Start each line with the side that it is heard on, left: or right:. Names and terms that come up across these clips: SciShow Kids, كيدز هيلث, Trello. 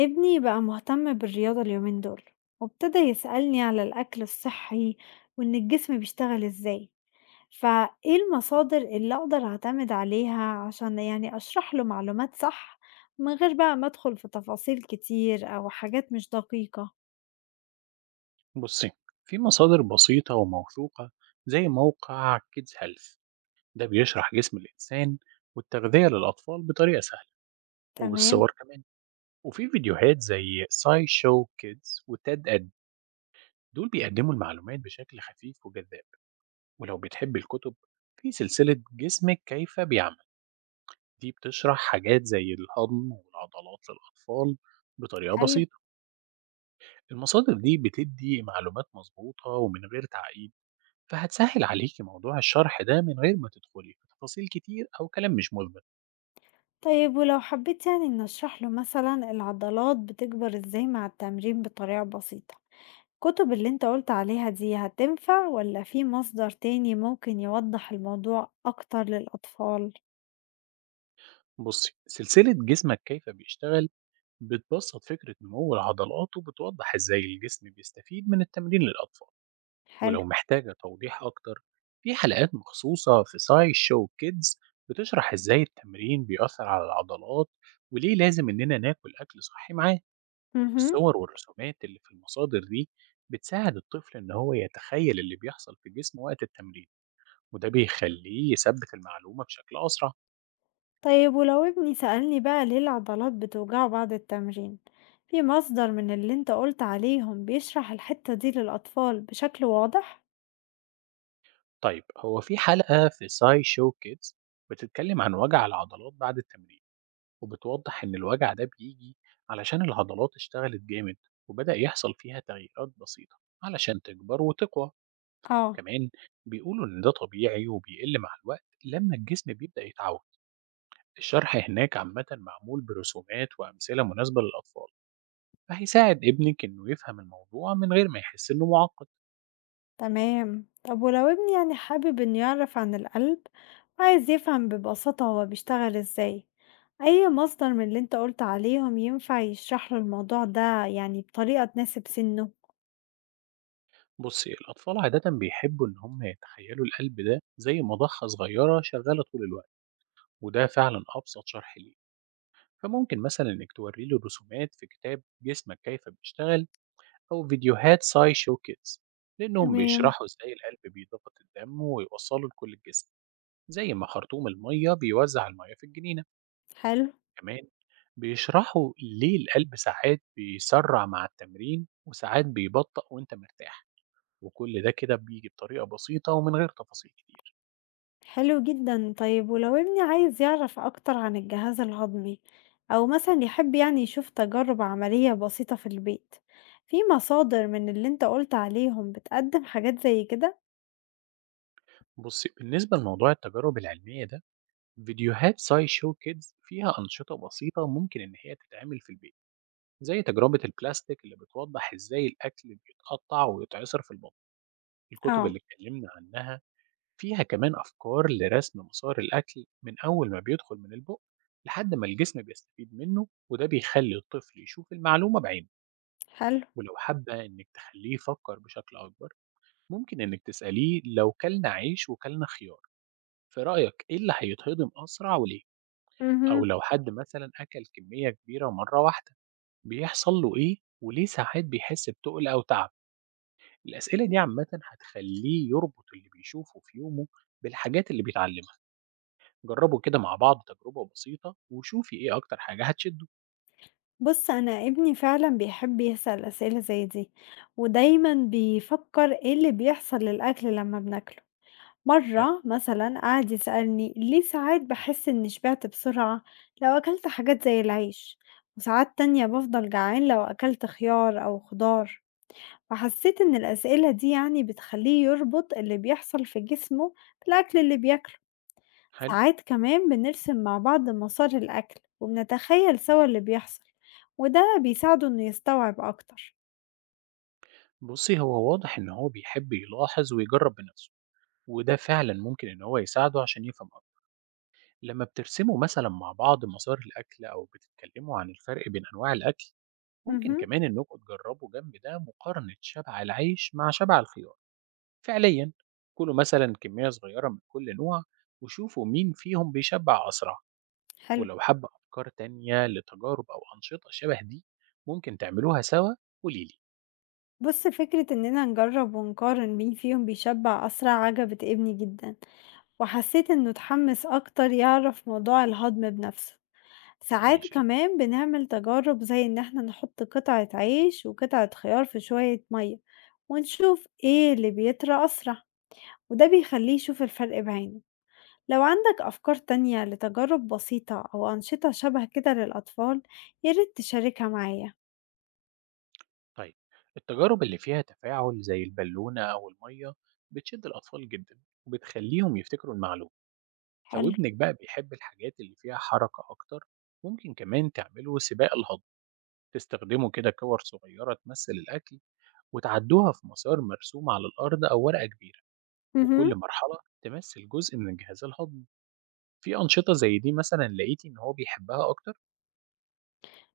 left: ابني بقى مهتم بالرياضة اليومين دول، وابتدى يسألني على الأكل الصحي وإن الجسم بيشتغل إزاي. فإيه المصادر اللي أقدر أعتمد عليها عشان يعني أشرح له معلومات صح، من غير بقى ما أدخل في تفاصيل كتير أو حاجات مش دقيقة؟
right: بصي، في مصادر بسيطة وموثوقة زي موقع كيدز هيلث. ده بيشرح جسم الإنسان والتغذية للأطفال بطريقة سهلة
left: تمام.
right: وبالصور كمان. وفي فيديوهات زي ساي شو كيدز وتاد أد، دول بيقدموا المعلومات بشكل خفيف وجذاب. ولو بتحب الكتب، في سلسلة جسمك كيف بيعمل، دي بتشرح حاجات زي الهضم والعضلات للأطفال بطريقة
left: حلو.
right: بسيطة. المصادر دي بتدي معلومات مظبوطة ومن غير تعقيد، فهتسهل عليكي موضوع الشرح ده من غير ما تدخلي في تفاصيل كتير أو كلام مش مثبت.
left: طيب ولو حبيت يعني إن أشرح له مثلا العضلات بتكبر إزاي مع التمرين بطريقة بسيطة، الكتب اللي أنت قُلت عليها دي هتنفع والّا في مصدر تاني ممكن يوضّح الموضوع أكتر للأطفال؟
right: بصي، سلسلة جسمك كيف بيشتغل بتبسط فكرة نمو العضلات وبتوضح إزاي الجسم بيستفيد من التمرين للأطفال.
left: حلو.
right: ولو محتاجة توضيح أكتر، في حلقات مخصوصة في ساي شو كيدز بتشرح إزاي التمرين بيأثر على العضلات وليه لازم إننا ناكل أكل صحي معاه.
left: اهم.
right: الصور والرسومات اللي في المصادر دي بتساعد الطفل إن هو يتخيل اللي بيحصل في جسمه وقت التمرين، وده بيخليه يثبت المعلومة بشكل أسرع.
left: طيب ولو ابني سألني بقى ليه العضلات بتوجعه بعد التمرين، في مصدر من اللي أنت قُلت عليهم بيشرح الحتة دي للأطفال بشكل واضح؟
right: طيب، هو في حلقة في ساي شو كيدز بتتكلم عن وجع العضلات بعد التمرين، وبتوضح إن الوجع ده بيجي علشان العضلات اشتغلت جامد وبدأ يحصل فيها تغييرات بسيطة علشان تكبر وتقوى.
left: آه.
right: كمان بيقولوا إن ده طبيعي وبيقل مع الوقت لما الجسم بيبدأ يتعود. الشرح هناك عامة معمول برسومات وأمثلة مناسبة للأطفال، فهيساعد ابنك إنه يفهم الموضوع من غير ما يحس إنه معقد.
left: تمام. طب ولو ابني يعني حابب انه يعرف عن القلب وعايز يفهم ببساطة هو بيشتغل ازاي، اي مصدر من اللي انت قلت عليهم ينفع يشرح له الموضوع ده يعني بطريقة تناسب سنه؟
right: بصي، الأطفال عادة بيحبوا إن هم يتخيلوا القلب ده زي مضخة صغيرة شغالة طول الوقت، وده فعلا أبسط شرح ليه. فممكن مثلا إنك توري له رسومات في كتاب جسمك كيف بيشتغل، أو فيديوهات ساي شو كيدز، لأنهم
left: تمام.
right: بيشرحوا إزاي القلب بيضغط الدم ويوصله لكل الجسم، زي ما خرطوم المية بيوزع المية في الجنينة.
left: حلو.
right: كمان بيشرحوا ليه القلب ساعات بيسرع مع التمرين وساعات بيبطأ وإنت مرتاح، وكل ده كده بيجي بطريقة بسيطة ومن غير تفاصيل كتير.
left: حلو جدا. طيب ولو ابني عايز يعرف اكتر عن الجهاز الهضمي او مثلا يحب يعني يشوف تجارب عملية بسيطة في البيت، في مصادر من اللي انت قلت عليهم بتقدم حاجات زي كده؟
right: بص، بالنسبة لموضوع التجارب العلمية ده، فيديوهات ساي شو كيدز فيها أنشطة بسيطة ممكن إن هي تتعمل في البيت، زي تجربة البلاستيك اللي بتوضح إزاي الأكل بيتقطع ويتعصر في البطن. الكتب
left: اه.
right: اللي اتكلمنا عنها فيها كمان أفكار لرسم مسار الأكل من أول ما بيدخل من البق لحد ما الجسم بيستفيد منه، وده بيخلي الطفل يشوف المعلومة بعينه.
left: حلو.
right: ولو حابة إنك تخليه يفكر بشكل أكبر، ممكن إنِّك تسأليه لو كلنا عيش وكلنا خيار، في رأيك إيه اللي هيتهضم أسرع وليه؟ أو
left: مهم.
right: لو حد مثلًا أكل كمية كبيرة مرة واحدة، بيحصل له إيه وليه ساعات بيحس بتُقل أو تعب؟ الأسئلة دي عامةً هتخلّيه يربط اللي بيشوفه في يومه بالحاجات اللي بيتعلمها. جرّبوا كده مع بعض تجربة بسيطة وشوفي إيه أكتر حاجة هتشده.
left: بُص، أنا ابني فعلًا بيحب يسأل أسئلة زي دي، ودايمًا بيفكر إيه اللي بيحصل للأكل لما بناكله.
right: تم.
left: مرة مثلًا قعد يسألني ليه ساعات باحس إني شبعت بسرعة لو أكلت حاجات زي العيش، وساعات تانية بافضل جعان لو أكلت خيار أو خضار. فحسيت إن الأسئلة دي يعني بتخليه يربط اللي بيحصل في جسمه بالأكل اللي بياكله.
right: حلو.
left: ساعات كمان بنرسم مع بعض مسار الأكل وبنتخيل سوا اللي بيحصل، وده بيساعده إنه يستوعب أكتر.
right: بُصّي، هو واضح إن هو بيحب يلاحظ ويجرّب بنَفْسه، وده فعلًا ممكن إن هو يساعده عشان يفهم أكتر. لما بترسموا مثلا مع بعض مصادر الأكل أو بتتكلموا عن الفرق بين أنواع الأكل، ممكن
left: مهم.
right: كمان إنكم تجربوا جنب ده مقارنة شبع العيش مع شبع الخيار فعليا. كلوا مثلا كمية صغيرة من كل نوع وشوفوا مين فيهم بيشبع أسرع.
left: حلو.
right: ولو حابة أفكار تانية لتجارب أو أنشطة شبه دي ممكن تعملوها سوا، قوليلي.
left: بص، فكرة إننا نجرب ونقارن مين فيهم بيشبع أسرع عجبت ابني جدا، وحسيت إنه اتحمس أكتر يعرف موضوع الهضم بنفسه. ساعات
right: ماشي.
left: كمان بنعمل تجارب زي إن احنا نحط قطعة عيش وقطعة خيار في شوية مية، ونشوف ايه اللي بيطرى أسرع، وده بيخليه يشوف الفرق بعينه. لو عندك أفكار تانية لتجارب بسيطة أو أنشطة شبه كده للأطفال، ياريت تشاركها معايا.
right: طيب، التجارب اللي فيها تفاعل زي البالونة أو المية بتشد الأطفال جدا وبتخليهم يفتكروا المعلومة. لو
left: حلو.
right: ابنك بقى بيحب الحاجات اللي فيها حركة أكتر، ممكن كمان تعملوا سباق الهضم. تستخدموا كده كور صغيرة تمثل الأكل وتعدوها في مسار مرسوم على الأرض أو ورقة كبيرة،
left: مهم.
right: وكل مرحلة تمثل جزء من الجهاز الهضمي. في أنشطة زي دي مثلا لقيتي إن هو بيحبها أكتر؟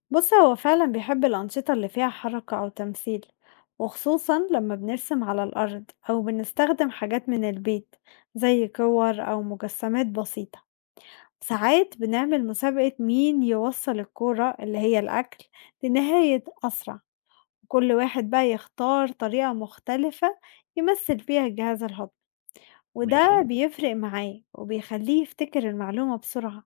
left: بص، هو فعلا بيحب الأنشطة اللي فيها حركة أو تمثيل، وخصوصا لما بنرسم على الأرض أو بنستخدم حاجات من البيت زي كور أو مجسمات بسيطة. ساعات بنعمل مسابقة مين يوصل الكورة اللي هي الأكل لنهاية أسرع. كل واحد بقى يختار طريقة مختلفة يمثل بيها الجهاز الهضمي،
right: ماشي.
left: وده بيفرق معاه وبيخليه يفتكر المعلومة بسرعة.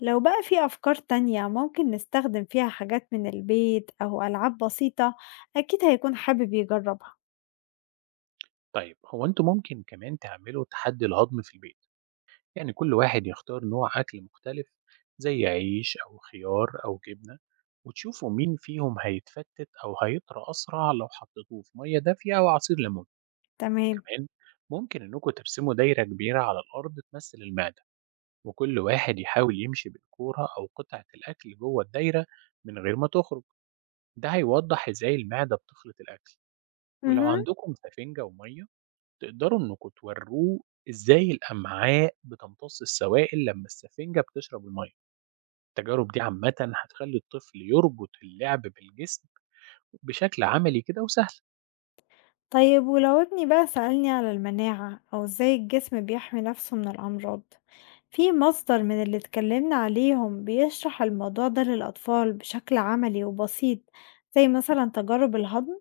left: لو بقى في أفكار تانية ممكن نستخدم فيها حاجات من البيت أو ألعاب بسيطة، أكيد هيكون حابب يجربها.
right: طيب، هو أنتوا ممكن كمان تعملوا تحدي الهضم في البيت، يعني كل واحد يختار نوع أكل مختلف زي عيش أو خيار أو جبنة، وتشوفوا مين فيهم هيتفتت أو هيطرى أسرع لو حطيتوه في مية دافية أو عصير ليمون.
left: تمام.
right: كمان ممكن إنكم ترسموا دايرة كبيرة على الأرض تمثل المعدة، وكل واحد يحاول يمشي بالكورة أو قطعة الأكل جوه الدايرة من غير ما تخرج. ده هيوضح إزاي المعدة بتخلط الأكل. ولو
left: مهم.
right: عندكم سفنجة ومية، تقدروا إنكم توروه إزاي الأمعاء بتمتص السوائل لما السفنجة بتشرب المَيَّة. التجارب دي عامةً هتخلّي الطفل يربط اللعب بالجسم بشكل عملي كده وسهل.
left: طيب ولو ابني بقى سألني على المناعة أو إزاي الجسم بيحمي نفسه من الأمراض، في مصدر من اللي اتكلمنا عليهم بيشرح الموضوع ده للأطفال بشكل عملي وبسيط زي مثلا تجارب الهضم؟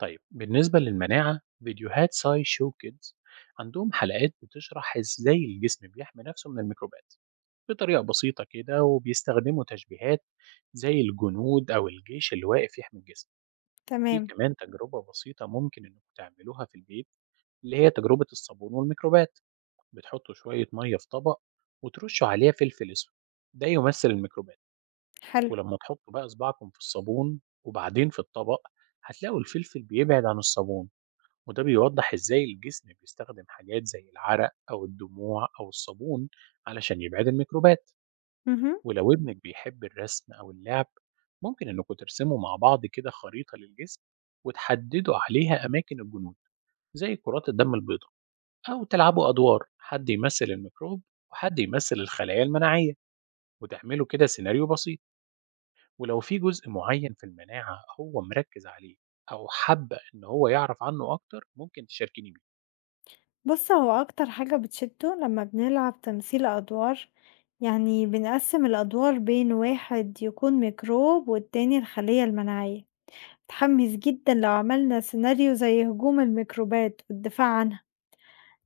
right: طيب، بالنسبة للمناعة، فيديوهات SciShow Kids عندهم حلقات بتشرح إزاي الجسم بيحمي نفسه من الميكروبات بطريقة بسيطة كده، وبيستخدموا تشبيهات زي الجنود أو الجيش اللي واقف يحمي الجسم. في
left: تمام.
right: كمان تجربة بسيطة ممكن إنكم تعملوها في البيت، اللي هي تجربة الصابون والميكروبات. بتحطوا شوية مية في طبق وترشوا عليها فلفل أسود، ده يمثل الميكروبات.
left: حلو.
right: ولما تحطوا بقى صباعكم في الصابون وبعدين في الطبق، هتلاقوا الفلفل بيبعد عن الصابون، وده بيوضح إزاي الجسم بيستخدم حاجات زي العرق أو الدموع أو الصابون علشان يبعد الميكروبات.
left: مهم.
right: ولو ابنك بيحب الرسم أو اللعب، ممكن إنكوا ترسموا مع بعض كده خريطة للجسم وتحددوا عليها أماكن الجنود زي كرات الدم البيضاء، أو تلعبوا أدوار، حد يمثل الميكروب وحد يمثل الخلايا المناعية، وتعملوا كده سيناريو بسيط. ولو في جزء معين في المناعة هو مركز عليه أو حابة إن هو يعرف عنه أكتر، ممكن تشاركيني بيه.
left: بُص، هو أكتر حاجة بتشدّه لمّا بنلعب تمثيل أدوار، يعني بنقسّم الأدوار بين واحد يكون ميكروب والتاني الخلية المناعية. متحمس جدًا لو عملنا سيناريو زي هجوم الميكروبات والدفاع عنها.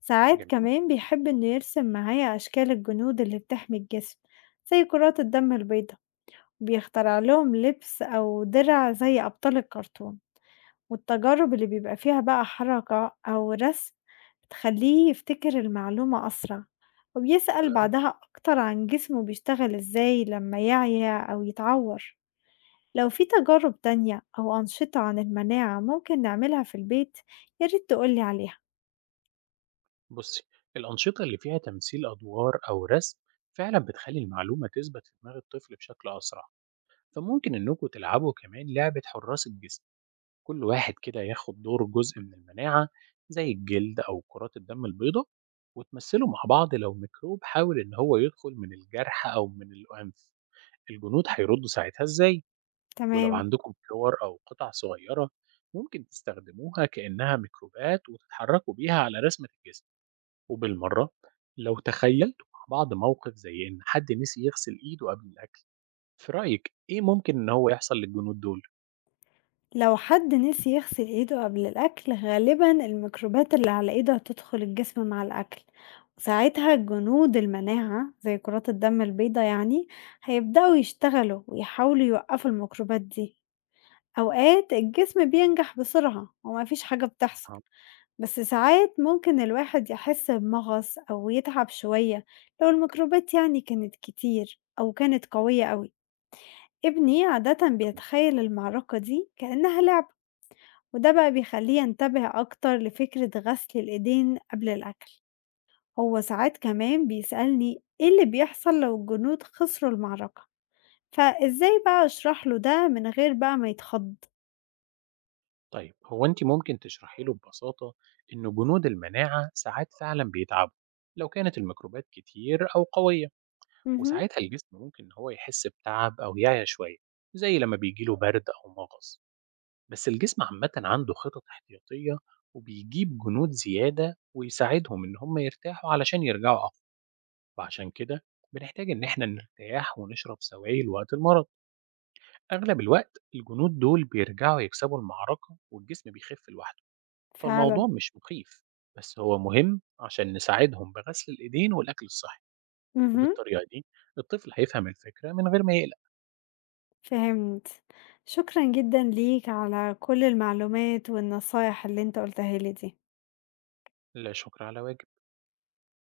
left: ساعات
right: جميل.
left: كمان بيحب إنه يرسم معايا أشكال الجنود اللي بتحمي الجسم، زي كرات الدم البيضا، بيخترع لهم لبس أو درع زي أبطال الكرتون. والتجارب اللي بيبقى فيها بقى حركة أو رسم بتخلّيه يفتكر المعلومة أسرع،
right: حلو
left: وبيسأل
right: أوي.
left: بعدها أكتر عن جسمه بيشتغل إزاي لما يعيا أو يتعور. لو في تجارب تانية أو أنشطة عن المناعة ممكن نعملها في البيت، ياريت تقولي عليها.
right: بصي، الأنشطة اللي فيها تمثيل أدوار أو رسم فعلا بتخلي المعلومة تثبت في دماغ الطفل بشكل أسرع. فممكن إنكم تلعبوا كمان لعبة حراس الجسم، كل واحد كده ياخد دور جزء من المناعة زي الجلد أو كرات الدم البيضاء، وتمثلوا مع بعض لو ميكروب حاول إن هو يدخل من الجرح أو من الأنف، الجنود هيردوا ساعتها إزاي. ولو
left: تمام.
right: عندكم كور أو قطع صغيرة، ممكن تستخدموها كأنها ميكروبات وتتحركوا بيها على رسمة الجسم. وبالمرة، لو تخيلتوا مع بعض موقف زي إن حد نسي يغسل إيده قبل الأكل، في رأيك إيه ممكن إن هو يحصل للجنود دول؟
left: لو حد نسي يغسل ايده قبل الأكل، غالبا الميكروبات اللي على ايده هتدخل الجسم مع الأكل، وساعتها جنود المناعة زي كرات الدم البيضاء يعني هيبدأوا يشتغلوا ويحاولوا يوقفوا الميكروبات دي. أوقات الجسم بينجح بسرعة ومفيش حاجة بتحصل،
right: آه.
left: بس ساعات ممكن الواحد يحس بمغص أو يتعب شوية لو الميكروبات يعني كانت كتير أو كانت قوية قوي. ابني عادة
right: تمام.
left: بيتخيل المعركة دي كأنها لعبة، وده بقى بيخليه ينتبه أكتر لفكرة غسل الإيدين قبل الأكل. هو ساعات كمان بيسألني إيه اللي بيحصل لو الجنود خسروا المعركة، فإزاي بقى أشرح له ده من غير بقى ما يتخض؟
right: طيب، هو أنتِ ممكن تشرحي له ببساطة إنه جنود المناعة ساعات فعلا بيتعبوا لو كانت الميكروبات كتير أو قوية،
left: مهم.
right: وساعتها الجسم ممكن إن هو يحس بتعب أو يعيا شوية، زي لما بيجيله برد أو مغص. بس الجسم عامة عنده خطط احتياطية، وبيجيب جنود زيادة ويساعدهم إن هم يرتاحوا علشان يرجعوا أقوى. وعشان كده بنحتاج إن إحنا نرتاح ونشرب سوائل وقت المرض. أغلب الوقت الجنود دول بيرجعوا يكسبوا المعركة والجسم بيخف لوحده. فالموضوع
left: فعلا.
right: مش مخيف، بس هو مهم عشان نساعدهم بغسل الإيدين والأكل الصحي،
left: مهم.
right: وبالطريقة دي الطفل هيفهم الفكرة من غير ما يقلق.
left: فهمت. شكرا جدا ليك على كل المعلومات والنصايح اللي انت قلتها لي دي.
right: لا شكر على واجب.